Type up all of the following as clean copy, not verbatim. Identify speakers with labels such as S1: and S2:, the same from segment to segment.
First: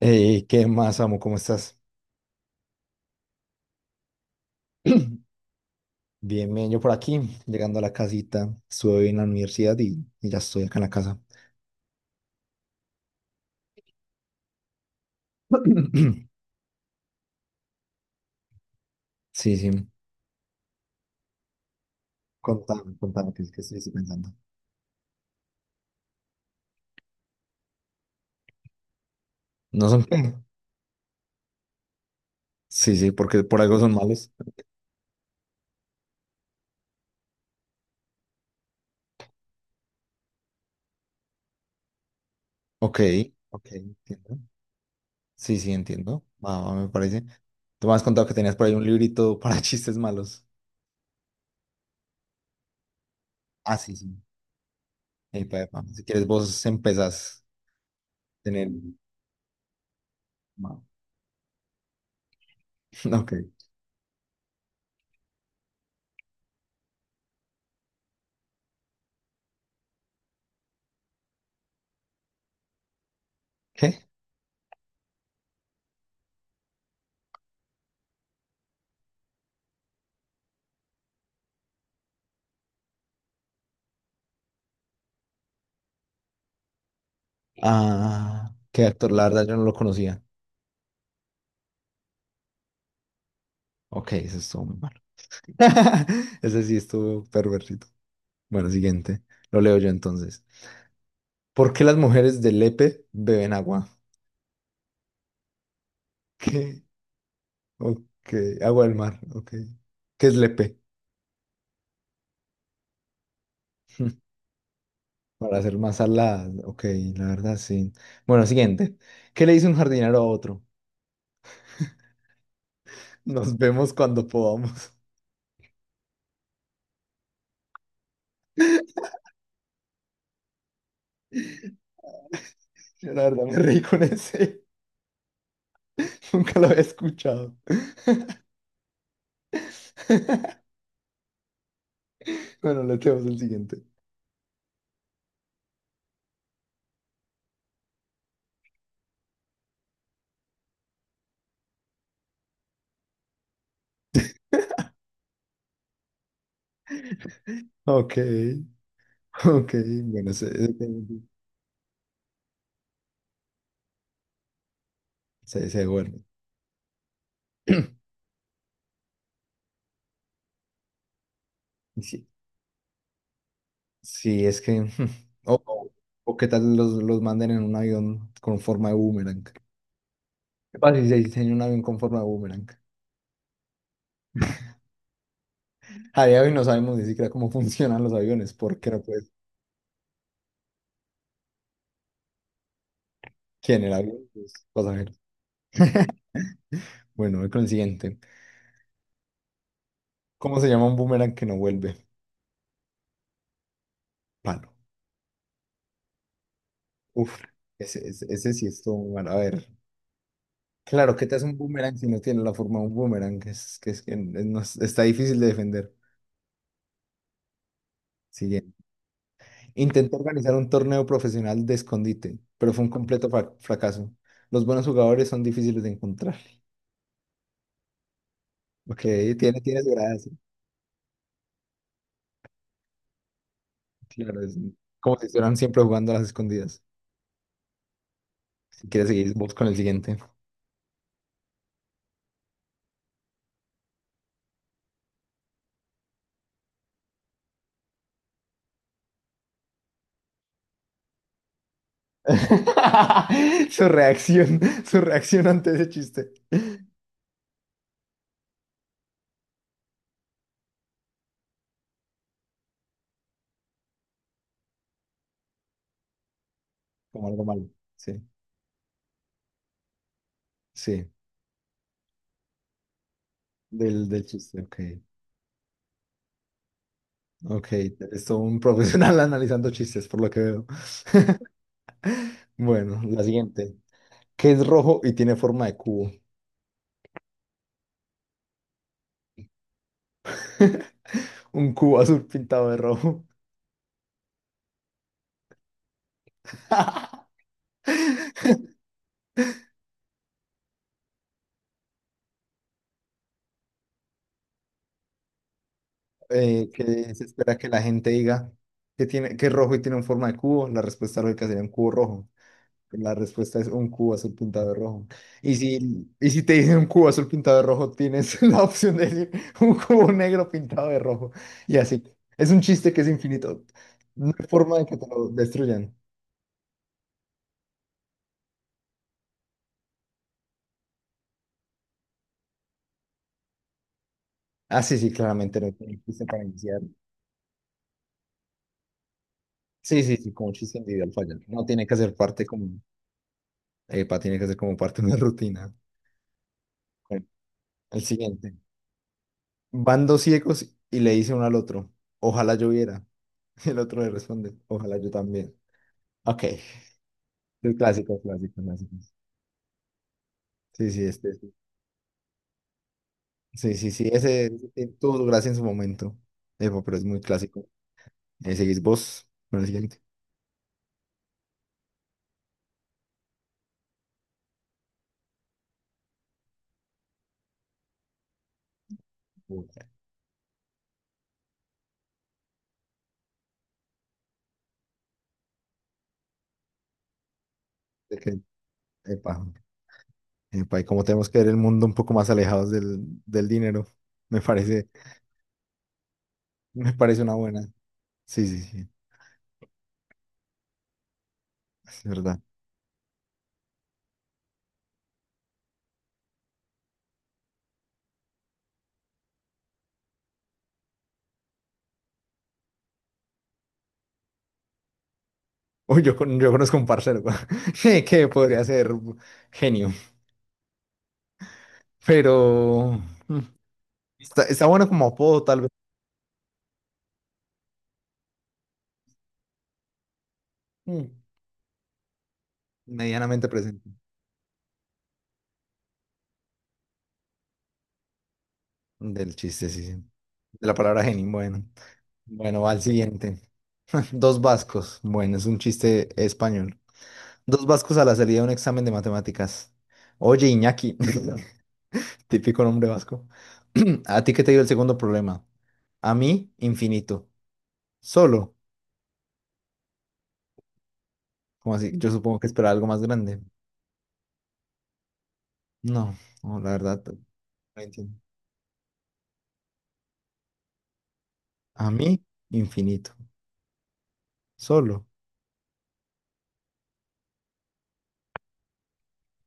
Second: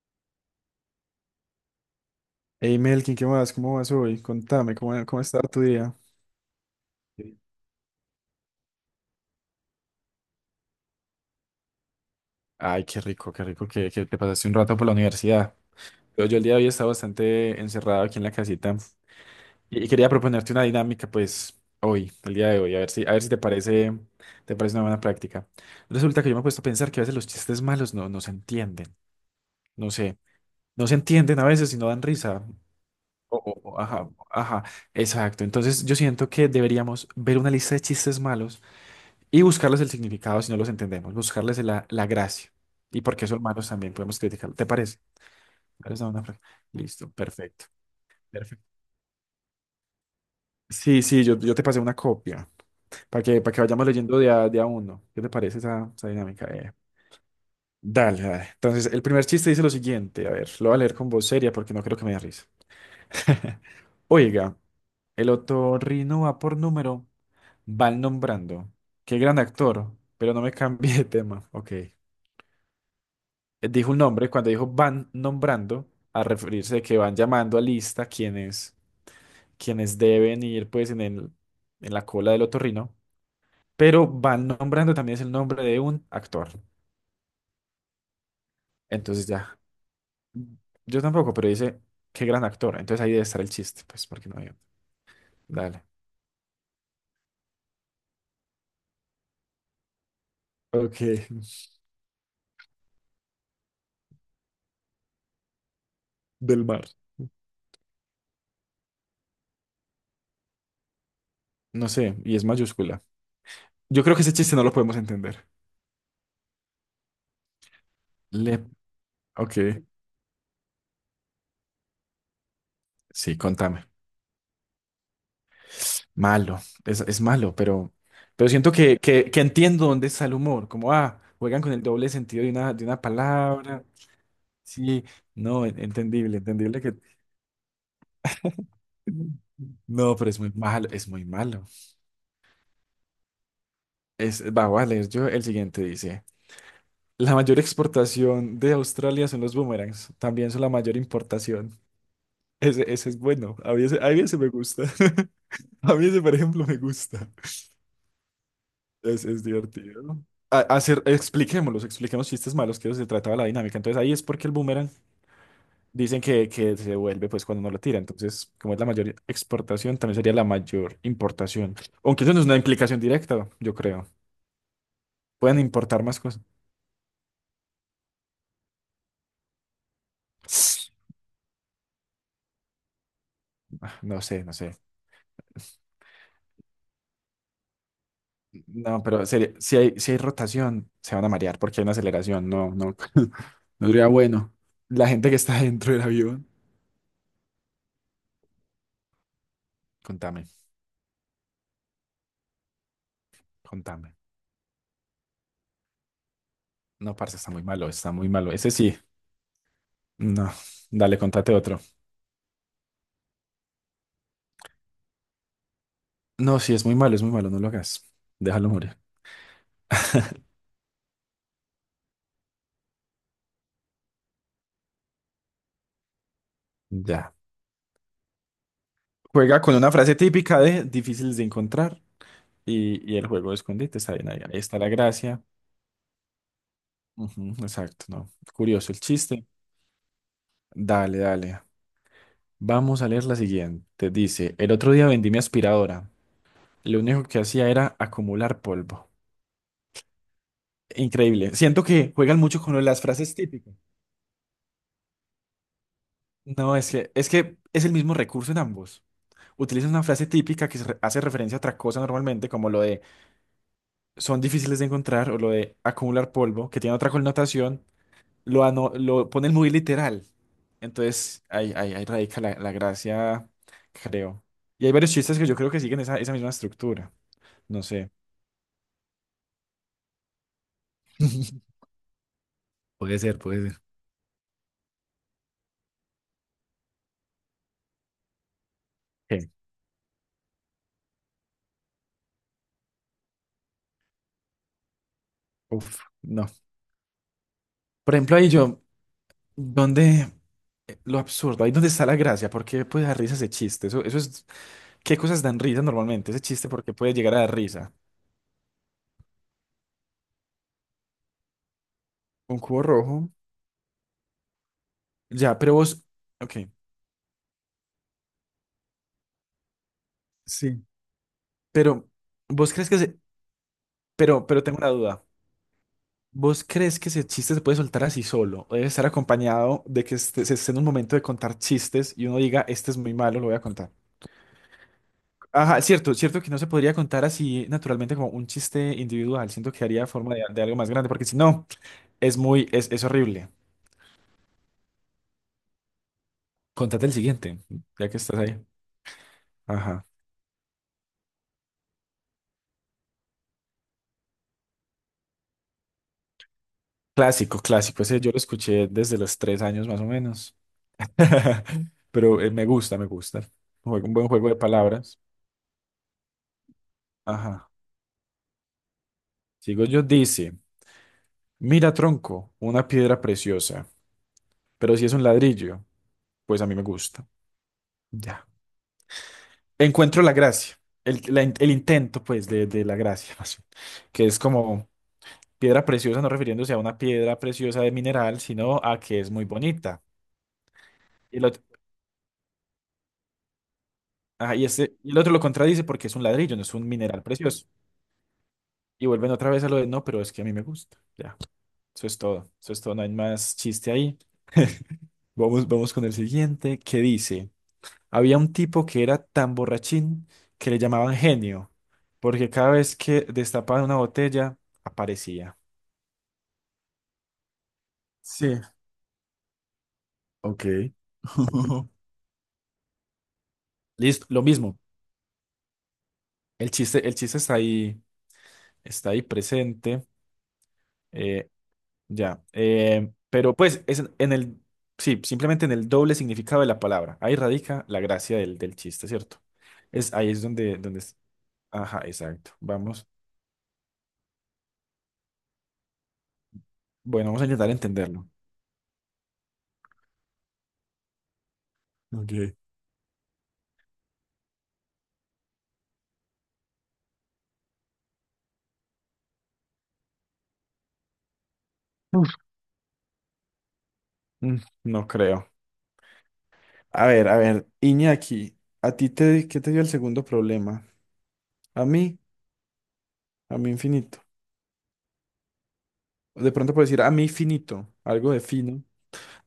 S1: Ey, ¿qué más, amo? ¿Cómo estás?
S2: Hey Melkin, ¿qué más? ¿Cómo vas hoy? Contame, ¿cómo está tu día?
S1: Bien, bien, yo por aquí,
S2: Sí.
S1: llegando a la casita, estuve hoy en la universidad y ya estoy acá en la casa.
S2: Ay, qué rico que te pasaste un rato por la universidad. Yo el día de hoy estaba bastante encerrado aquí en la casita
S1: Sí, sí,
S2: y quería proponerte una dinámica, pues, hoy, el día de hoy, a ver
S1: contame,
S2: si, a ver si
S1: contame,
S2: te
S1: ¿qué
S2: parece,
S1: estoy pensando?
S2: te parece una buena práctica. Resulta que yo me he puesto a pensar que a veces los chistes malos no se entienden,
S1: ¿No
S2: no
S1: son
S2: sé,
S1: qué?
S2: no se entienden a veces y no dan risa.
S1: Sí, sí, porque por algo son
S2: Ajá,
S1: malos.
S2: ajá, exacto. Entonces yo siento que deberíamos ver una lista de chistes malos y buscarles el significado si no los entendemos, buscarles la gracia.
S1: Ok,
S2: Y porque son
S1: ok,
S2: malos también podemos
S1: entiendo.
S2: criticarlo. ¿Te parece?
S1: Sí, sí,
S2: ¿Cuál es la
S1: entiendo.
S2: buena
S1: Va, va, me
S2: Listo,
S1: parece.
S2: perfecto.
S1: Tú me has contado que tenías
S2: Perfecto.
S1: por ahí un librito para chistes malos.
S2: Sí, sí, yo te pasé una copia para que
S1: Ah,
S2: vayamos
S1: sí, sí.
S2: leyendo de a uno. ¿Qué te
S1: Epa,
S2: parece
S1: epa,
S2: esa,
S1: si
S2: esa
S1: quieres,
S2: dinámica?
S1: vos empezás
S2: Dale,
S1: a
S2: dale.
S1: tener...
S2: Entonces, el primer chiste dice lo siguiente. A ver, lo
S1: Va,
S2: voy a leer con voz seria porque no creo que me dé risa.
S1: ok.
S2: Oiga, el otorrino va por número, van nombrando. Qué gran actor, pero no me cambie de tema. Ok. Dijo un
S1: ¿Qué?
S2: nombre, cuando dijo van nombrando, a referirse de que van llamando a lista quienes deben ir pues en la cola del otorrino, pero van nombrando también es el nombre de un actor.
S1: Ah, qué actor, la
S2: Entonces
S1: verdad yo
S2: ya,
S1: no lo conocía.
S2: yo tampoco, pero dice, qué gran actor. Entonces ahí debe estar el chiste, pues,
S1: Ok,
S2: porque
S1: ese
S2: no hay otro.
S1: estuvo muy malo.
S2: Dale.
S1: Ese sí estuvo perversito. Bueno, siguiente. Lo leo yo entonces.
S2: Ok,
S1: ¿Por qué las mujeres de Lepe beben agua?
S2: del
S1: ¿Qué?
S2: mar.
S1: Ok, agua del mar. Ok. ¿Qué es Lepe?
S2: No sé, y es mayúscula. Yo creo que ese chiste no lo podemos entender.
S1: Para hacer más saladas. Ok, la verdad sí. Bueno,
S2: Le...
S1: siguiente. ¿Qué le
S2: Ok,
S1: dice un jardinero a otro?
S2: sí,
S1: Nos
S2: contame.
S1: vemos cuando podamos.
S2: Malo, es malo, pero siento que entiendo dónde está el humor, como, ah, juegan con el doble sentido de una
S1: Yo la verdad me reí
S2: palabra,
S1: con ese.
S2: sí, no, entendible,
S1: Nunca lo había
S2: entendible que...
S1: escuchado.
S2: No, pero es muy malo, es muy malo.
S1: Bueno, le tenemos el siguiente.
S2: Voy a leer yo el siguiente, dice, la mayor exportación de Australia son los boomerangs, también son la mayor importación. Ese es bueno, a mí ese me gusta, a mí ese, por ejemplo, me gusta.
S1: Ok.
S2: Es
S1: Ok,
S2: divertido.
S1: bueno, se,
S2: Expliquemos chistes malos, que de eso se trataba la dinámica. Entonces ahí es porque el boomerang
S1: se, se
S2: dicen
S1: duerme.
S2: que se devuelve pues cuando uno lo tira. Entonces, como es la mayor exportación, también sería la mayor importación. Aunque
S1: Sí,
S2: eso no es una implicación directa, yo creo.
S1: sí, es que.
S2: Pueden
S1: O, o-
S2: importar más
S1: o
S2: cosas.
S1: qué tal los manden en un avión con forma de boomerang. ¿Qué pasa si se diseña un avión con forma de boomerang?
S2: Ah, no sé, no sé.
S1: A día de hoy no sabemos ni siquiera cómo funcionan los aviones, porque no
S2: No, pero
S1: puedes
S2: si hay rotación, se van a marear porque hay una aceleración. No, no, no
S1: generar
S2: sería
S1: los
S2: bueno. La
S1: pasajeros.
S2: gente que está dentro del avión.
S1: Bueno, voy con el siguiente.
S2: Contame,
S1: ¿Cómo se llama un boomerang que no vuelve?
S2: contame.
S1: Palo.
S2: No, parce,
S1: Uf,
S2: está muy malo,
S1: ese,
S2: está
S1: ese,
S2: muy
S1: ese
S2: malo.
S1: sí
S2: Ese
S1: es todo
S2: sí.
S1: muy mal. A ver.
S2: No,
S1: Claro,
S2: dale,
S1: ¿qué te hace
S2: contate
S1: un
S2: otro.
S1: boomerang si no tiene la forma de un boomerang? Es que no es- está difícil de defender.
S2: No, sí, es muy malo, no lo hagas. Déjalo morir.
S1: Intenté organizar un torneo profesional de escondite, pero fue un completo fracaso. Los buenos jugadores son difíciles de encontrar.
S2: Ya.
S1: Ok, tiene,
S2: Juega con
S1: tiene su
S2: una frase
S1: gracia.
S2: típica de difíciles de encontrar y el juego de escondite está bien ahí.
S1: Claro, es
S2: Ahí está la
S1: como si
S2: gracia.
S1: estuvieran siempre jugando a las escondidas.
S2: Ujú, exacto, no.
S1: Si
S2: Curioso el
S1: quieres seguir
S2: chiste.
S1: vos con el siguiente.
S2: Dale, dale. Vamos a leer la siguiente. Dice, el otro día vendí mi aspiradora. Lo único que hacía era acumular polvo. Increíble. Siento que juegan mucho con lo de las frases típicas.
S1: Su reacción, su reacción ante ese chiste.
S2: No, es que es el mismo recurso en ambos. Utilizas una frase típica que hace referencia a otra cosa normalmente, como lo de son difíciles de encontrar o lo de acumular polvo, que tiene otra
S1: Como algo malo.
S2: connotación,
S1: Sí,
S2: lo ponen muy literal.
S1: sí,
S2: Entonces, ahí radica la gracia,
S1: del
S2: creo.
S1: chiste. Ok,
S2: Y hay varios chistes que yo creo que siguen esa misma estructura.
S1: ok.
S2: No sé.
S1: Eres un profesional analizando chistes, por lo que veo. Bueno,
S2: Puede
S1: la
S2: ser, puede
S1: siguiente.
S2: ser.
S1: ¿Qué es rojo y tiene forma de cubo?
S2: ¿Qué?
S1: Un cubo azul pintado de rojo.
S2: Uf, no. Por ejemplo, donde lo absurdo, ahí donde está la gracia, ¿por qué puede dar risa ese chiste? ¿Qué cosas dan risa normalmente? Ese chiste, ¿por qué puede
S1: ¿Qué se
S2: llegar a dar
S1: espera que la
S2: risa?
S1: gente diga? Que tiene, que es rojo y tiene una forma de cubo? La respuesta lógica sería un cubo rojo.
S2: Un cubo
S1: La
S2: rojo.
S1: respuesta es un cubo azul pintado de rojo. Y
S2: Ya, pero vos.
S1: si, y si
S2: Ok.
S1: te dicen un cubo azul pintado de rojo, tienes la opción de decir un cubo negro
S2: Sí.
S1: pintado de rojo. Y así.
S2: Pero,
S1: Es un
S2: ¿vos crees
S1: chiste
S2: que
S1: que es
S2: se...
S1: infinito. No
S2: Pero,
S1: hay
S2: pero tengo
S1: forma de
S2: una
S1: que te
S2: duda.
S1: lo destruyan.
S2: ¿Vos crees que ese chiste se puede soltar así solo? ¿O debe estar acompañado de que se esté en un momento de contar chistes y uno diga, este es muy malo, lo voy a contar?
S1: Ah, sí, sí, claramente no
S2: Ajá,
S1: tiene
S2: cierto,
S1: chiste para
S2: cierto que no se
S1: iniciar.
S2: podría contar así naturalmente como un chiste individual. Siento que
S1: Sí,
S2: haría
S1: sí, sí,
S2: forma de,
S1: como
S2: de algo
S1: chiste
S2: más grande,
S1: individual
S2: porque
S1: falla.
S2: si
S1: No
S2: no,
S1: tiene que hacer
S2: es
S1: parte como
S2: muy, es, es horrible.
S1: epa, tiene que ser como parte de una rutina.
S2: Contate el
S1: Bueno,
S2: siguiente,
S1: el
S2: ya que estás
S1: siguiente.
S2: ahí. Ajá.
S1: Van dos ciegos y le dice uno al otro, ojalá yo viera. El otro le responde, ojalá yo también. Ok,
S2: Clásico,
S1: el
S2: clásico.
S1: clásico,
S2: Ese yo lo
S1: clásico,
S2: escuché
S1: clásico.
S2: desde los 3 años más o menos.
S1: Sí, sí, este, sí,
S2: Pero me gusta, me gusta.
S1: sí, sí, sí,
S2: Un buen
S1: ese,
S2: juego de
S1: ese tuvo
S2: palabras.
S1: su gracia en su momento. Epa, pero es muy clásico.
S2: Ajá.
S1: Seguís vos con el
S2: Sigo
S1: siguiente.
S2: yo, dice, mira, tronco, una piedra preciosa, pero si es un ladrillo, pues a mí me gusta. Ya.
S1: Uy,
S2: Encuentro la gracia, el intento, pues, de la gracia, más bien, que es como piedra preciosa, no refiriéndose a una piedra preciosa de
S1: de
S2: mineral,
S1: que-
S2: sino a que es
S1: epa,
S2: muy bonita.
S1: epa, y como tenemos que
S2: Y el
S1: ver el
S2: otro,
S1: mundo un poco más alejados del dinero, me
S2: ajá,
S1: parece,
S2: y el otro lo contradice porque es un ladrillo, no es un
S1: me parece
S2: mineral
S1: una buena.
S2: precioso.
S1: Sí, sí, sí,
S2: Y vuelven otra vez a lo de, no, pero es que a mí me gusta. Ya.
S1: es
S2: Eso es
S1: verdad.
S2: todo. Eso es todo. No hay más chiste ahí. Vamos, vamos con el siguiente, que dice, había un tipo que era tan borrachín que le llamaban genio, porque cada vez que destapaban una botella, aparecía.
S1: Uy, yo conozco un parcero que
S2: Sí.
S1: podría ser genio,
S2: Ok.
S1: pero mm,
S2: Listo, lo
S1: está
S2: mismo.
S1: bueno como apodo, tal vez.
S2: El chiste está ahí, presente.
S1: Mm,
S2: eh, ya.
S1: medianamente
S2: Pero pues
S1: presente.
S2: es en el, sí, simplemente en el doble significado de la palabra. Ahí radica la gracia del chiste,
S1: Del
S2: ¿cierto?
S1: chiste, sí, sí.
S2: Es, ahí es
S1: De la
S2: donde, donde
S1: palabra genio, bueno.
S2: Ajá, exacto.
S1: Bueno, va al
S2: Vamos.
S1: siguiente. Dos vascos. Bueno, es un chiste español.
S2: Bueno, vamos a
S1: Dos
S2: intentar
S1: vascos a la
S2: entenderlo.
S1: salida de un examen de matemáticas. Oye, Iñaki.
S2: Ok.
S1: Típico nombre vasco. ¿A ti qué te dio el segundo problema? A mí, infinito. Solo. Como así, yo
S2: Uf.
S1: supongo que esperaba algo más grande.
S2: Mm, no creo.
S1: No, no, la verdad,
S2: A ver,
S1: no entiendo.
S2: Iñaki, ¿ qué te dio el segundo problema? A
S1: A
S2: mí.
S1: mí, infinito.
S2: A mí infinito.
S1: Solo.
S2: De pronto puedo decir a mí finito, algo de fino.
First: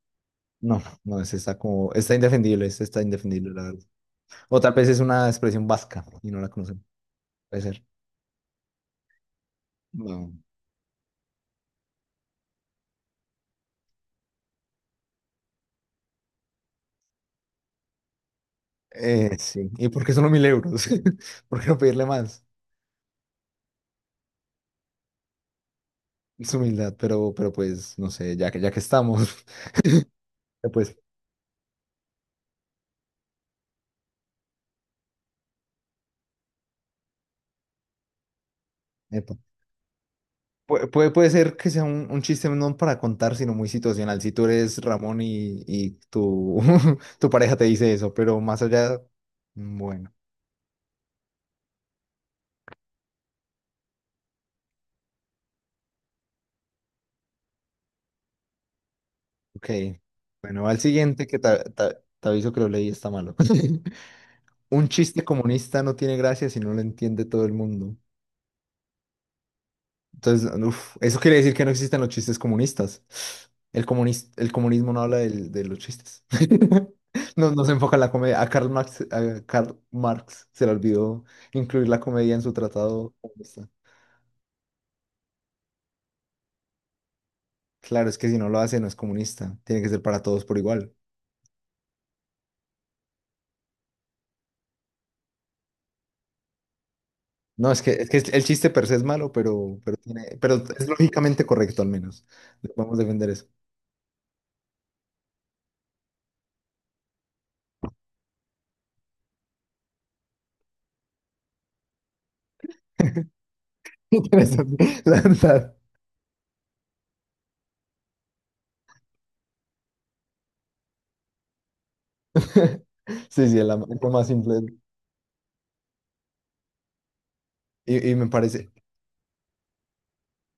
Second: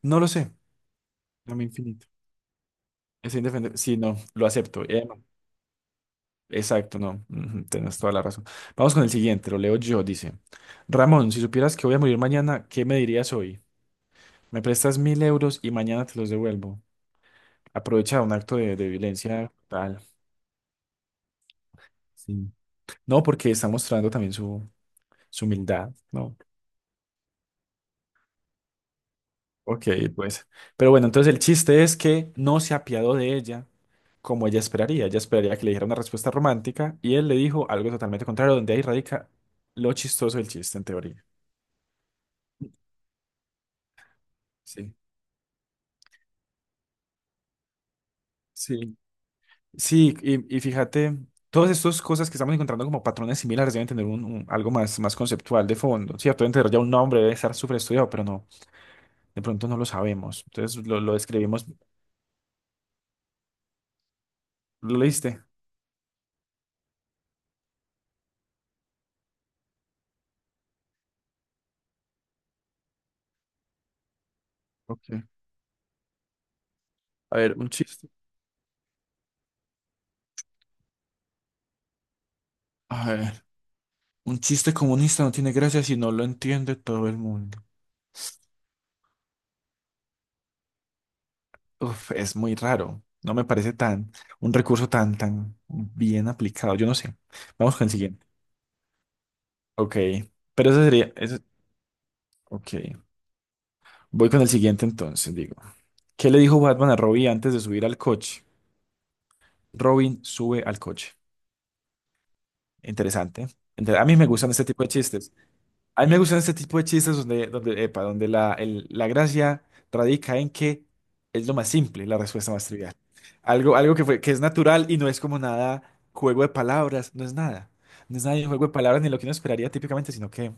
S2: No lo sé,
S1: No, no, es
S2: a
S1: está
S2: mí
S1: como,
S2: infinito.
S1: está indefendible, es está
S2: Es
S1: indefendible, la
S2: indefendible.
S1: verdad.
S2: Sí, no, lo
S1: O tal
S2: acepto.
S1: vez es
S2: No.
S1: una expresión vasca y no la conocemos.
S2: Exacto, no.
S1: Puede
S2: Ujú,
S1: ser.
S2: tienes toda la razón. Vamos con el siguiente, lo leo yo,
S1: No.
S2: dice. Ramón, si supieras que voy a morir mañana, ¿qué me dirías hoy? Me prestas 1.000 euros y mañana te los devuelvo. Aprovecha un acto de violencia
S1: Sí. ¿Y
S2: tal.
S1: por qué solo 1000 euros? ¿Por qué no pedirle más?
S2: Sí. No, porque está mostrando también su humildad, ¿no?
S1: Es humildad, pero pues, no sé, ya que estamos,
S2: Ok, pues. Pero
S1: pues,
S2: bueno, entonces el chiste es que no se apiadó de ella como ella esperaría. Ella esperaría que le dijera una respuesta romántica y él le dijo algo totalmente contrario, donde ahí radica
S1: epa.
S2: lo chistoso del chiste, en
S1: Puede,
S2: teoría.
S1: puede ser que sea un chiste no para contar, sino muy situacional. Si tú eres
S2: Sí.
S1: Ramón y tu, tu pareja te dice eso, pero más
S2: Sí.
S1: allá, mm, bueno.
S2: Sí, y fíjate, todas estas cosas que estamos encontrando como patrones similares deben tener un, algo más, más conceptual de fondo, ¿cierto? Deben tener ya un nombre, debe estar súper estudiado, pero no. De pronto
S1: Ok,
S2: no lo sabemos.
S1: bueno, va al
S2: Entonces lo
S1: siguiente que
S2: describimos.
S1: te aviso que lo leí, está malo. Un
S2: ¿Lo
S1: chiste
S2: leíste?
S1: comunista no tiene gracia si no lo entiende todo el mundo. Entonces, uf, eso quiere decir que no existen los chistes comunistas. El el comunismo no
S2: Ok.
S1: habla de, los chistes.
S2: A
S1: No,
S2: ver,
S1: no
S2: un
S1: se enfoca en
S2: chiste.
S1: la comedia. A Karl Marx se le olvidó incluir la comedia en su
S2: A
S1: tratado
S2: ver,
S1: comunista.
S2: un chiste comunista no tiene gracia si no lo entiende todo el mundo.
S1: Claro, es que si no lo hace no es comunista. Tiene que ser para todos por igual.
S2: Uf, es muy raro. No me parece un recurso tan bien aplicado. Yo no sé.
S1: No,
S2: Vamos
S1: es
S2: con
S1: que,
S2: el
S1: es que
S2: siguiente.
S1: el chiste per se es malo,
S2: Ok.
S1: pero, tiene, pero
S2: Pero
S1: es lógicamente correcto al menos. Vamos a
S2: ok.
S1: defender eso.
S2: Voy con el siguiente entonces, digo. ¿Qué le dijo Batman a Robin antes de subir al coche? Robin sube al coche. Interesante. A mí me gustan este tipo de
S1: Interesante, la
S2: chistes.
S1: verdad.
S2: A mí me gustan este tipo de chistes donde la gracia radica en que es lo más simple, la respuesta más trivial.
S1: Sí, sí, el
S2: Algo
S1: amor más
S2: que es
S1: simple.
S2: natural y no es como nada juego de palabras, no es nada.
S1: Y
S2: No es
S1: me
S2: nada de juego
S1: parece,
S2: de palabras ni lo que uno esperaría típicamente, sino que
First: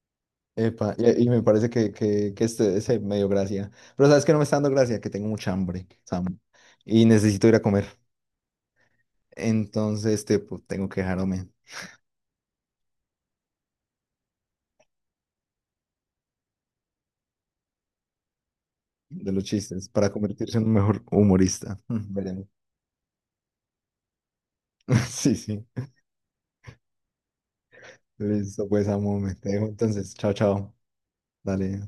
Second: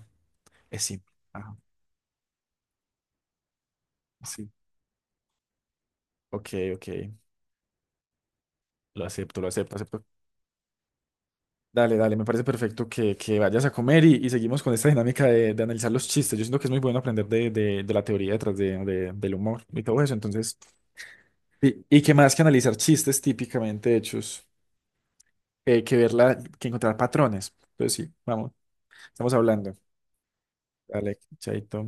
S2: es
S1: epa,
S2: simple.
S1: y me
S2: Ajá,
S1: parece que este ese me dio gracia. Pero sabes que no me
S2: sí.
S1: está dando gracia, que tengo mucha hambre, Sam,
S2: Ok, ok.
S1: y necesito ir a comer.
S2: Lo acepto, acepto.
S1: Entonces, este, pues, tengo que dejarme
S2: Dale, dale, me parece perfecto que vayas a comer y seguimos con esta dinámica de analizar los chistes. Yo siento que es muy bueno aprender de la teoría detrás de, de-
S1: de
S2: del
S1: los
S2: humor y
S1: chistes
S2: todo
S1: para
S2: eso.
S1: convertirse
S2: Entonces.
S1: en un mejor humorista.
S2: Y que más que
S1: Veremos.
S2: analizar chistes típicamente hechos,
S1: Sí, sí.
S2: que encontrar patrones. Entonces sí, vamos,
S1: Listo, pues, amo,
S2: estamos
S1: me te dejo.
S2: hablando.
S1: Entonces, chao, chao.
S2: Dale, chaito.
S1: Dale.